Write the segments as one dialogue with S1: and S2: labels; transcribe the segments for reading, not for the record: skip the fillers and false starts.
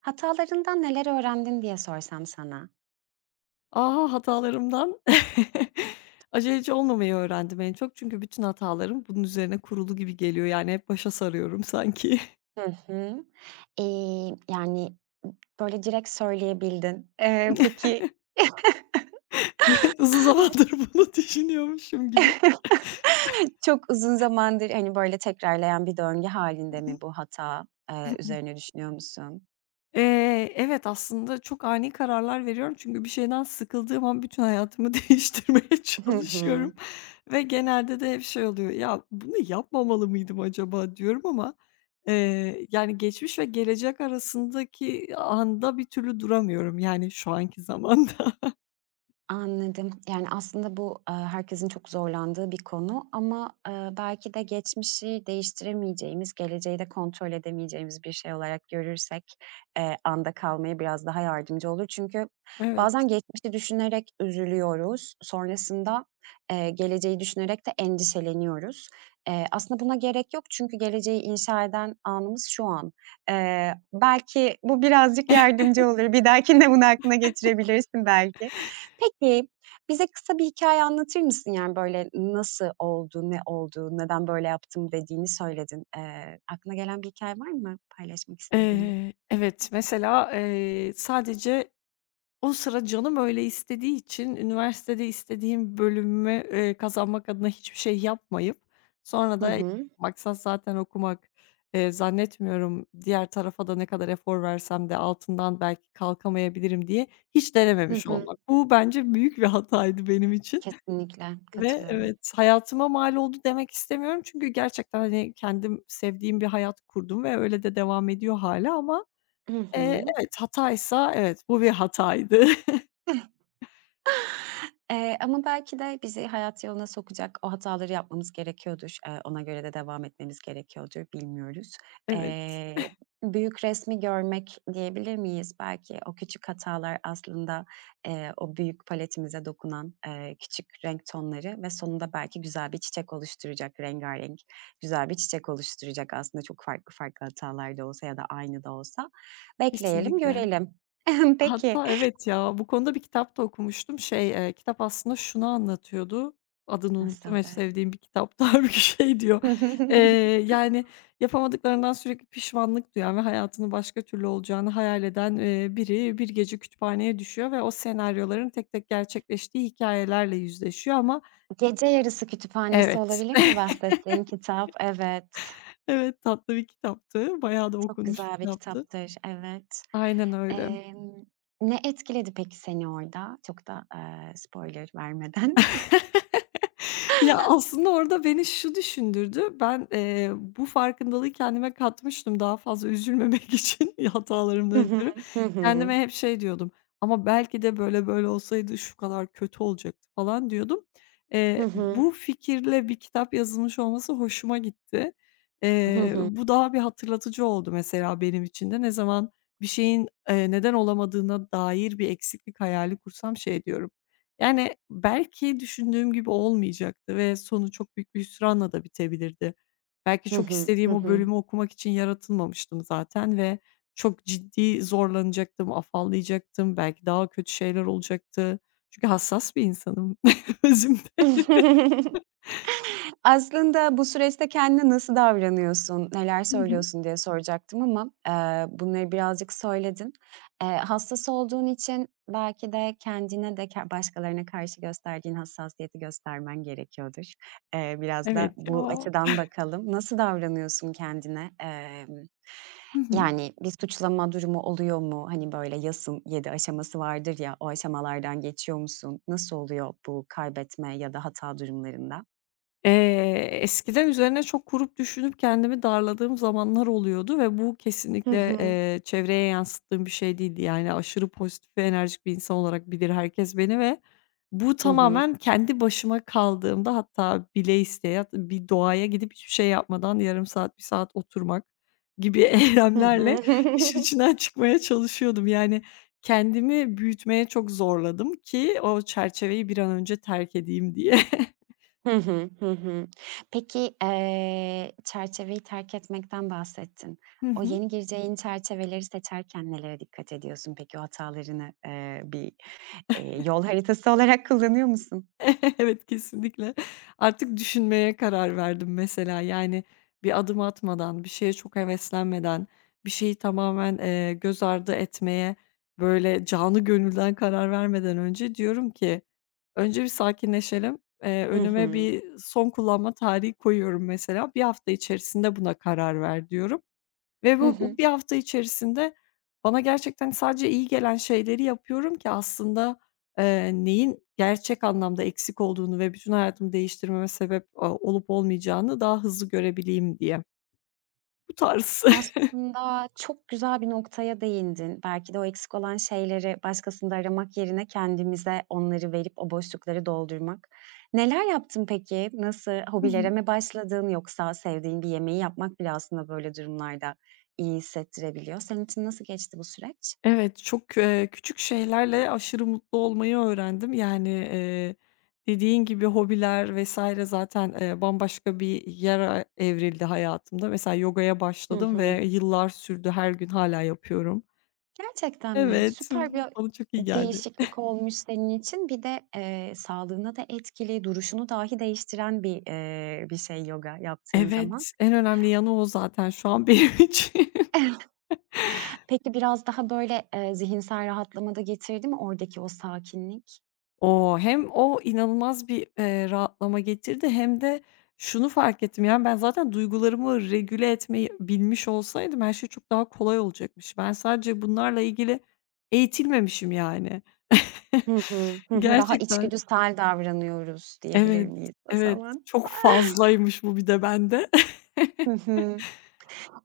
S1: Hatalarından neler öğrendin diye sorsam sana?
S2: Aha, hatalarımdan aceleci olmamayı öğrendim en çok. Çünkü bütün hatalarım bunun üzerine kurulu gibi geliyor. Yani hep başa sarıyorum sanki.
S1: Hı hı. Yani, böyle, direkt söyleyebildin. Peki
S2: Uzun zamandır bunu düşünüyormuşum gibi.
S1: çok uzun zamandır, hani, böyle, tekrarlayan bir döngü halinde mi bu hata? Üzerine düşünüyor musun?
S2: Evet, aslında çok ani kararlar veriyorum çünkü bir şeyden sıkıldığım an bütün hayatımı değiştirmeye
S1: Hı
S2: çalışıyorum
S1: hı.
S2: ve genelde de hep şey oluyor, "Ya, bunu yapmamalı mıydım acaba?" diyorum ama, yani, geçmiş ve gelecek arasındaki anda bir türlü duramıyorum, yani, şu anki zamanda.
S1: Anladım. Yani, aslında bu, herkesin çok zorlandığı bir konu ama, belki de geçmişi değiştiremeyeceğimiz, geleceği de kontrol edemeyeceğimiz bir şey olarak görürsek, anda kalmaya biraz daha yardımcı olur. Çünkü
S2: Evet.
S1: bazen geçmişi düşünerek üzülüyoruz. Sonrasında, geleceği düşünerek de endişeleniyoruz. Aslında buna gerek yok çünkü geleceği inşa eden anımız şu an. Belki bu birazcık yardımcı olur. Bir dahakine bunu aklına getirebilirsin belki. Peki, bize kısa bir hikâye anlatır mısın? Yani, böyle, nasıl oldu, ne oldu, neden böyle yaptım dediğini söyledin. Aklına gelen bir hikâye var mı paylaşmak istediğin?
S2: Evet, mesela, sadece o sıra canım öyle istediği için üniversitede istediğim bölümü, kazanmak adına hiçbir şey yapmayıp sonra
S1: Hı
S2: da
S1: hı.
S2: maksat zaten okumak. Zannetmiyorum diğer tarafa da ne kadar efor versem de altından belki kalkamayabilirim diye hiç
S1: Hı
S2: denememiş
S1: hı.
S2: olmak. Bu bence büyük bir hataydı benim için
S1: Kesinlikle
S2: ve
S1: katılıyorum.
S2: evet, hayatıma mal oldu demek istemiyorum çünkü gerçekten, hani, kendim sevdiğim bir hayat kurdum ve öyle de devam ediyor hala ama,
S1: Hı
S2: evet, hataysa evet, bu bir hataydı.
S1: hı. Ama belki de bizi hayat yoluna sokacak o hataları yapmamız gerekiyordur. Ona göre de devam etmemiz gerekiyordur, bilmiyoruz.
S2: Evet.
S1: Eee, büyük resmi görmek diyebilir miyiz? Belki o küçük hatalar aslında, o büyük paletimize dokunan, küçük renk tonları ve sonunda belki güzel bir çiçek oluşturacak, rengarenk güzel bir çiçek oluşturacak aslında çok farklı farklı hatalar da olsa ya da aynı da olsa. Bekleyelim,
S2: Kesinlikle.
S1: görelim. Peki.
S2: Hatta evet ya, bu konuda bir kitap da okumuştum. Şey, kitap aslında şunu anlatıyordu. Adını unuttum,
S1: Nasıl
S2: eş
S1: da?
S2: sevdiğim bir kitaptı. Bir şey diyor, eee, yani, yapamadıklarından sürekli pişmanlık duyan ve hayatının başka türlü olacağını hayal eden, biri bir gece kütüphaneye düşüyor ve o senaryoların tek tek gerçekleştiği hikayelerle yüzleşiyor ama
S1: Gece Yarısı Kütüphanesi
S2: evet,
S1: olabilir mi bahsettiğin kitap? Evet,
S2: evet, tatlı bir kitaptı. Bayağı da
S1: çok
S2: okunmuş bir
S1: güzel bir
S2: kitaptı.
S1: kitaptır, evet.
S2: Aynen öyle.
S1: Emm, ne etkiledi peki seni orada? Çok da, spoiler vermeden.
S2: Ya, aslında orada beni şu düşündürdü. Ben, bu farkındalığı kendime katmıştım daha fazla üzülmemek için hatalarımdan
S1: Hı hı.
S2: ötürü.
S1: Hı hı.
S2: Kendime hep şey diyordum, "Ama belki de böyle böyle olsaydı şu kadar kötü olacaktı." falan diyordum.
S1: Hı hı.
S2: Bu fikirle bir kitap yazılmış olması hoşuma gitti.
S1: Hı hı.
S2: Bu daha bir hatırlatıcı oldu mesela benim için de. Ne zaman bir şeyin, neden olamadığına dair bir eksiklik hayali kursam şey diyorum, yani, belki düşündüğüm gibi olmayacaktı ve sonu çok büyük bir hüsranla da bitebilirdi. Belki
S1: Hı
S2: çok
S1: hı. Hı
S2: istediğim o
S1: hı.
S2: bölümü okumak için yaratılmamıştım zaten ve çok ciddi zorlanacaktım, afallayacaktım, belki daha kötü şeyler olacaktı. Çünkü hassas bir insanım özümde.
S1: Aslında bu süreçte kendine nasıl davranıyorsun, neler
S2: Hı hı.
S1: söylüyorsun diye soracaktım ama, bunları birazcık söyledin. Hassas olduğun için belki de kendine de başkalarına karşı gösterdiğin hassasiyeti göstermen gerekiyordur. Biraz da
S2: Evet
S1: bu
S2: ya.
S1: açıdan bakalım. Nasıl davranıyorsun kendine? Emm,
S2: Hı hı.
S1: yani, bir suçlama durumu oluyor mu? Hani, böyle, yasın 7 aşaması vardır ya, o aşamalardan geçiyor musun? Nasıl oluyor bu kaybetme ya da hata durumlarında?
S2: Eskiden üzerine çok kurup düşünüp kendimi darladığım zamanlar oluyordu ve bu
S1: Hı
S2: kesinlikle,
S1: hı.
S2: çevreye yansıttığım bir şey değildi. Yani, aşırı pozitif ve enerjik bir insan olarak bilir herkes beni ve bu
S1: Hı hı.
S2: tamamen kendi başıma kaldığımda hatta bile isteye hat bir doğaya gidip hiçbir şey yapmadan yarım saat, bir saat oturmak gibi
S1: Hı hı.
S2: eylemlerle işin içinden çıkmaya çalışıyordum. Yani, kendimi büyütmeye çok zorladım ki o çerçeveyi bir an önce terk edeyim diye.
S1: Hı hı. Hı hı. Peki, çerçeveyi terk etmekten bahsettin.
S2: Hı
S1: O
S2: hı.
S1: yeni gireceğin çerçeveleri seçerken nelere dikkat ediyorsun peki? O hatalarını, bir, yol haritası olarak kullanıyor musun?
S2: Evet, kesinlikle. Artık düşünmeye karar verdim mesela. Yani bir adım atmadan, bir şeye çok heveslenmeden, bir şeyi tamamen, göz ardı etmeye, böyle, canı gönülden karar vermeden önce diyorum ki, "Önce bir sakinleşelim."
S1: Hı
S2: Önüme
S1: hı.
S2: bir son kullanma tarihi koyuyorum mesela. Bir hafta içerisinde buna karar ver." diyorum. Ve
S1: Hı
S2: bu
S1: hı.
S2: bir hafta içerisinde bana gerçekten sadece iyi gelen şeyleri yapıyorum ki aslında, neyin gerçek anlamda eksik olduğunu ve bütün hayatımı değiştirmeme sebep, olup olmayacağını daha hızlı görebileyim diye. Bu tarz.
S1: Aslında çok güzel bir noktaya değindin. Belki de o eksik olan şeyleri başkasında aramak yerine kendimize onları verip o boşlukları doldurmak. Neler yaptın peki? Nasıl,
S2: Hı
S1: hobilere
S2: hı.
S1: mi başladın yoksa sevdiğin bir yemeği yapmak bile aslında böyle durumlarda iyi hissettirebiliyor. Senin için nasıl geçti bu süreç?
S2: Evet, çok, küçük şeylerle aşırı mutlu olmayı öğrendim. Yani, dediğin gibi hobiler vs. zaten, bambaşka bir yere evrildi hayatımda. Mesela yogaya
S1: Hı
S2: başladım
S1: hı.
S2: ve yıllar sürdü. Her gün hâlâ yapıyorum.
S1: Gerçekten mi?
S2: Evet,
S1: Süper
S2: bu
S1: bir
S2: bana çok iyi geldi.
S1: değişiklik olmuş senin için. Bir de, sağlığına da etkili, duruşunu dahi değiştiren bir şey yoga yaptığın zaman.
S2: Evet, en önemli yanı o zaten şu an benim için.
S1: Peki biraz daha böyle, zihinsel rahatlama da getirdi mi oradaki o sakinlik?
S2: O hem o inanılmaz bir, rahatlama getirdi hem de şunu fark ettim, yani, ben zaten duygularımı regüle etmeyi bilmiş olsaydım her şey çok daha kolay olacakmış. Ben sadece bunlarla ilgili eğitilmemişim yani.
S1: Hı hı. Hı hı. Daha
S2: Gerçekten.
S1: içgüdüsel davranıyoruz diyebilir
S2: Evet,
S1: miyiz o
S2: evet.
S1: zaman?
S2: Çok fazlaymış bu bir de bende.
S1: Hı hı.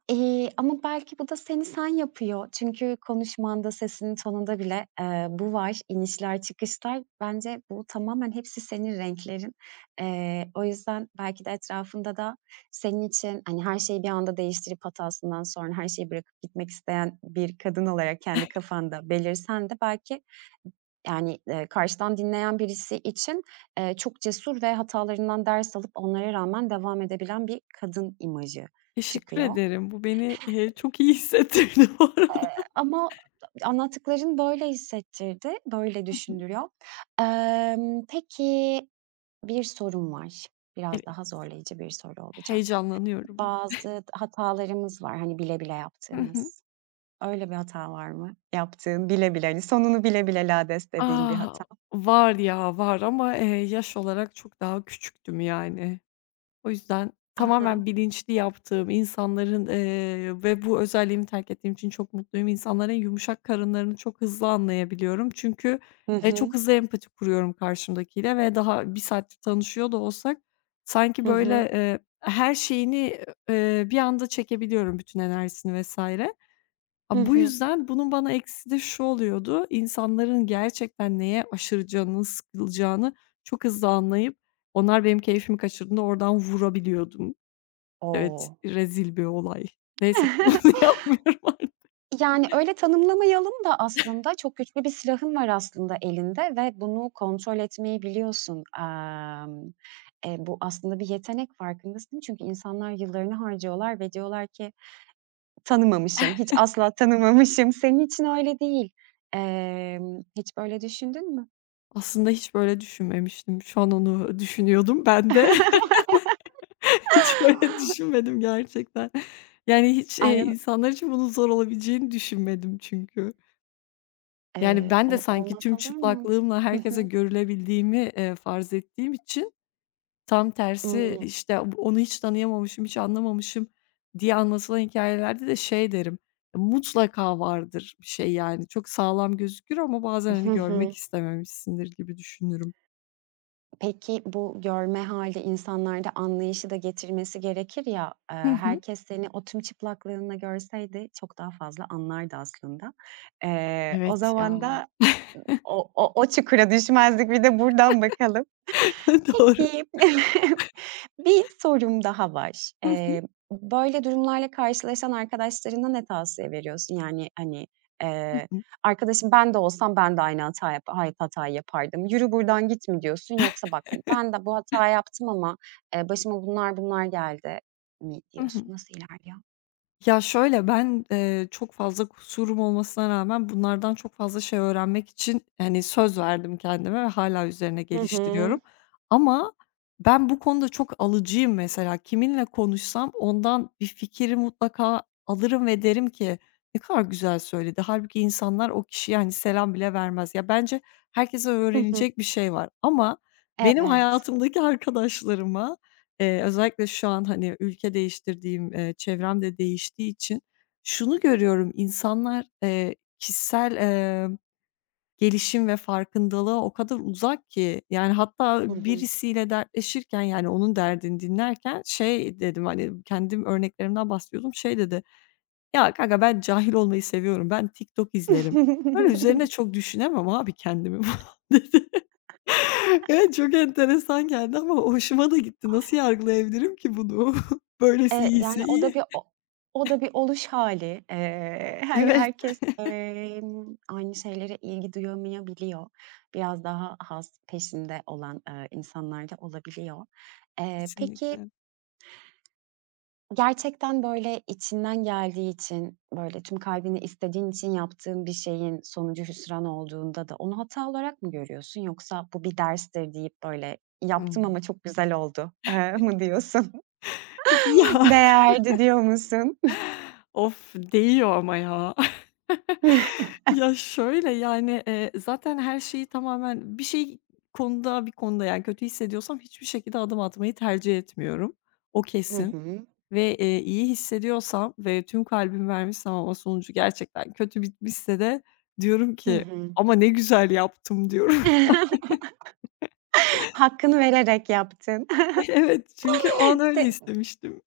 S1: Ama belki bu da seni sen yapıyor. Çünkü konuşmanda, sesinin tonunda bile, bu var. İnişler, çıkışlar. Bence bu tamamen hepsi senin renklerin. O yüzden belki de etrafında da senin için, hani, her şeyi bir anda değiştirip hatasından sonra her şeyi bırakıp gitmek isteyen bir kadın olarak kendi kafanda belirsen de belki, yani, karşıdan dinleyen birisi için, çok cesur ve hatalarından ders alıp onlara rağmen devam edebilen bir kadın imajı
S2: Teşekkür
S1: çıkıyor.
S2: ederim. Bu beni, çok iyi hissettirdi bu arada.
S1: Ama anlattıkların böyle hissettirdi, böyle düşündürüyor. Peki, bir sorum var. Biraz
S2: Evet,
S1: daha zorlayıcı bir soru olacak.
S2: heyecanlanıyorum.
S1: Bazı hatalarımız var, hani, bile bile
S2: Hı hı.
S1: yaptığımız. Öyle bir hata var mı? Yaptığın, bile bile, hani, sonunu bile bile lades dediğin bir
S2: Ah,
S1: hata.
S2: var ya, var ama, yaş olarak çok daha küçüktüm yani. O yüzden
S1: I
S2: tamamen
S1: hı.
S2: bilinçli yaptığım, insanların, ve bu özelliğimi terk ettiğim için çok mutluyum. İnsanların yumuşak karınlarını çok hızlı anlayabiliyorum. Çünkü,
S1: Hı
S2: çok
S1: hı.
S2: hızlı empati kuruyorum karşımdakiyle ve daha bir saattir tanışıyor da olsak sanki
S1: Hı
S2: böyle,
S1: hı.
S2: her şeyini, bir anda çekebiliyorum bütün enerjisini vs.
S1: Hı
S2: A, bu
S1: hı.
S2: yüzden bunun bana eksisi de şu oluyordu, insanların gerçekten neye aşırı canının sıkılacağını çok hızlı anlayıp onlar benim keyfimi kaçırdığında oradan vurabiliyordum. Evet,
S1: O!
S2: rezil bir olay. Neyse ki onu yapmıyorum artık.
S1: Yani, öyle tanımlamayalım da aslında çok güçlü bir silahın var aslında elinde ve bunu kontrol etmeyi biliyorsun. Bu aslında bir yetenek, farkındasın. Çünkü insanlar yıllarını harcıyorlar ve diyorlar ki tanımamışım, hiç asla tanımamışım. Senin için öyle değil. Hiç böyle düşündün mü?
S2: Aslında hiç böyle düşünmemiştim. Şu an onu düşünüyordum ben de. Hiç böyle düşünmedim gerçekten. Yani hiç,
S1: Aynen,
S2: insanlar için bunun zor olabileceğini düşünmedim çünkü. Yani ben de
S1: ol
S2: sanki
S1: olmaz
S2: tüm
S1: olur mu?
S2: çıplaklığımla
S1: Hı
S2: herkese
S1: hı.
S2: görülebildiğimi, farz ettiğim için tam tersi,
S1: Imm.
S2: işte, onu hiç tanıyamamışım, hiç anlamamışım diye anlatılan hikâyelerde de şey derim, mutlaka vardır bir şey yani. Çok sağlam gözükür ama bazen,
S1: Hı
S2: hani, görmek
S1: hı.
S2: istememişsindir gibi düşünürüm.
S1: Peki, bu görme hali insanlarda anlayışı da getirmesi gerekir ya,
S2: Hı hı.
S1: herkes seni o tüm çıplaklığınla görseydi çok daha fazla anlardı aslında. O
S2: Evet
S1: zaman
S2: ya.
S1: da o çukura düşmezdik. Bir de buradan bakalım.
S2: Doğru.
S1: Peki. Bir sorum daha var.
S2: Hı hı.
S1: Böyle durumlarla karşılaşan arkadaşlarına ne tavsiye veriyorsun? Yani, hani,
S2: Hı
S1: eee,
S2: hı.
S1: "Arkadaşım ben de olsam ben de aynı hatayı yapardım. Yürü buradan git." mi diyorsun yoksa "Bak, hani, ben de bu hata yaptım ama, başıma bunlar geldi." mi
S2: Hı hı.
S1: diyorsun? Nasıl ilerliyor?
S2: Ya, şöyle, ben, çok fazla kusurum olmasına rağmen bunlardan çok fazla şey öğrenmek için, hani, söz verdim kendime ve hala üzerine
S1: Hı hı.
S2: geliştiriyorum. Ama ben bu konuda çok alıcıyım mesela. Kiminle konuşsam ondan bir fikri mutlaka alırım ve derim ki, "Ne kadar güzel söyledi." Halbuki insanlar o kişiye, hani, selam bile vermez. Ya, bence herkese
S1: Hı hı.
S2: öğrenecek bir şey var ama benim
S1: Evet.
S2: hayatımdaki arkadaşlarıma özellikle şu an, hani, ülke değiştirdiğim, çevrem de değiştiği için şunu görüyorum, insanlar, kişisel, gelişim ve farkındalığa o kadar uzak ki, yani, hatta
S1: Hı hı.
S2: birisiyle dertleşirken, yani, onun derdini dinlerken şey dedim, hani, kendim örneklerimden bahsediyordum, şey dedi, "Ya, kanka ben cahil olmayı seviyorum, ben TikTok izlerim." Böyle üzerine çok düşünemem abi kendimi falan. Evet, çok enteresan geldi ama hoşuma da gitti. Nasıl yargılayabilirim ki bunu? Böylesi
S1: Yani,
S2: iyiyse iyi.
S1: o da bir oluş hâli. Eee, her
S2: Evet.
S1: herkes, aynı şeylere ilgi duyamayabiliyor. Biraz daha peşinde olan, insanlar da olabiliyor. Peki,
S2: Kesinlikle.
S1: gerçekten böyle içinden geldiği için, böyle tüm kalbinle istediğin için yaptığın bir şeyin sonucu hüsran olduğunda da onu hata olarak mı görüyorsun yoksa bu bir derstir deyip böyle "Yaptım
S2: Hımm.
S1: ama çok güzel oldu." Mı diyorsun?
S2: Ya,
S1: "Değerdi." diyor musun?
S2: of, değiyor ama ya. Ya, şöyle, yani, zaten her şeyi tamamen bir şey konuda bir konuda, yani, kötü hissediyorsam hiçbir şekilde adım atmayı tercih etmiyorum. O
S1: Hı
S2: kesin.
S1: hı.
S2: Ve, iyi hissediyorsam ve tüm kalbimi vermişsem ama sonucu gerçekten kötü bitmişse de diyorum
S1: Hı
S2: ki,
S1: hı.
S2: "Ama ne güzel yaptım." diyorum.
S1: Hakkını vererek yaptın.
S2: Evet, çünkü o an öyle
S1: İşte,
S2: istemiştim.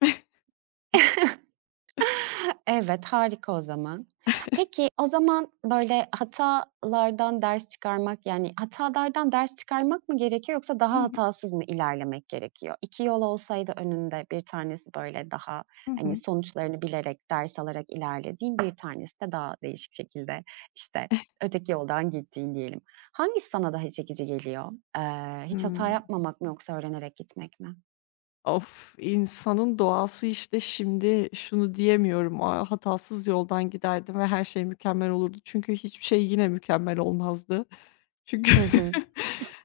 S1: evet, harika o zaman. Peki, o zaman, böyle, hatalardan ders çıkarmak, yani, hatalardan ders çıkarmak mı gerekiyor yoksa
S2: Hı
S1: daha
S2: hı.
S1: hatasız mı ilerlemek gerekiyor? 2 yol olsaydı önünde bir tanesi, böyle, daha,
S2: Hı
S1: hani,
S2: hı.
S1: sonuçlarını bilerek, ders alarak ilerlediğin, bir tanesi de daha değişik şekilde, işte, öteki yoldan gittiğin diyelim. Hangisi sana daha çekici geliyor? Hiç hata
S2: Hıı.
S1: yapmamak mı yoksa öğrenerek gitmek mi?
S2: Of, insanın doğası işte, şimdi şunu diyemiyorum, "A, hatasız yoldan giderdim ve her şey mükemmel olurdu." Çünkü hiçbir şey yine mükemmel olmazdı. Çünkü
S1: Hı hı.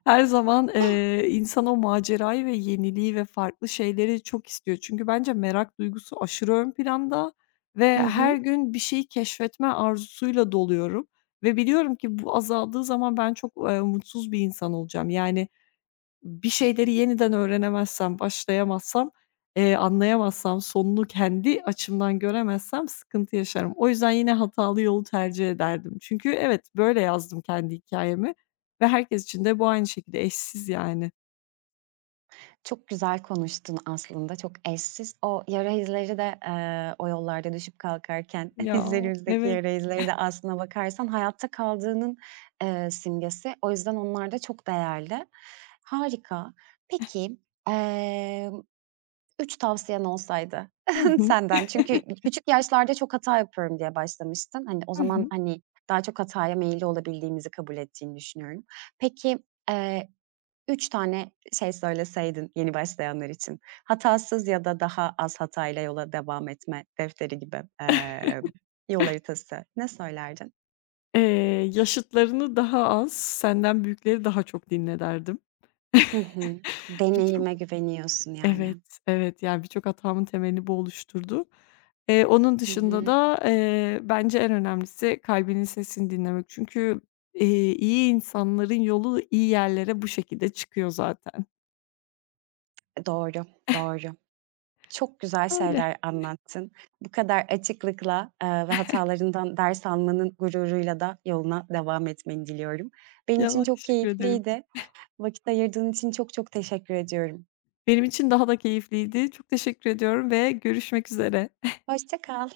S2: her zaman, insan o macerayı ve yeniliği ve farklı şeyleri çok istiyor. Çünkü bence merak duygusu aşırı ön planda ve
S1: Hı
S2: her
S1: hı.
S2: gün bir şeyi keşfetme arzusuyla doluyorum ve biliyorum ki bu azaldığı zaman ben çok, mutsuz bir insan olacağım. Yani bir şeyleri yeniden öğrenemezsem, başlayamazsam, anlayamazsam, sonunu kendi açımdan göremezsem sıkıntı yaşarım. O yüzden yine hatalı yolu tercih ederdim. Çünkü evet, böyle yazdım kendi hikâyemi ve herkes için de bu aynı şekilde eşsiz yani.
S1: Çok güzel konuştun aslında, çok eşsiz. O yara izleri de, o yollarda düşüp kalkarken
S2: Ya,
S1: dizlerimizdeki
S2: evet.
S1: yara izleri de aslına bakarsan hayatta kaldığının, simgesi. O yüzden onlar da çok değerli. Harika. Peki, emm, 3 tavsiyen olsaydı
S2: Hı hı.
S1: senden çünkü küçük yaşlarda çok hata yapıyorum diye başlamıştın. Hani, o
S2: Hı
S1: zaman,
S2: hı.
S1: hani, daha çok hataya meyilli olabildiğimizi kabul ettiğini düşünüyorum. Peki, üç tane şey söyleseydin yeni başlayanlar için, hatasız ya da daha az hatayla yola devam etme defteri gibi, yol haritası, ne söylerdin?
S2: Yaşıtlarını daha az, senden büyükleri daha çok dinle derdim.
S1: Hı hı. Deneyime güveniyorsun
S2: Evet,
S1: yani.
S2: evet. Yani, birçok hatamın temelini bu oluşturdu. Onun
S1: Hı
S2: dışında
S1: hı.
S2: da, bence en önemlisi kalbinin sesini dinlemek. Çünkü, iyi insanların yolu iyi yerlere bu şekilde çıkıyor zaten.
S1: Doğru, doğru. Çok güzel
S2: Öyle.
S1: şeyler anlattın. Bu kadar açıklıkla, ve hatalarından ders almanın gururuyla da yoluna devam etmeni diliyorum. Benim için
S2: Ya,
S1: çok
S2: teşekkür ederim.
S1: keyifliydi. Vakit ayırdığın için çok çok teşekkür ediyorum.
S2: Benim için daha da keyifliydi. Çok teşekkür ediyorum ve görüşmek üzere.
S1: Hoşça kal.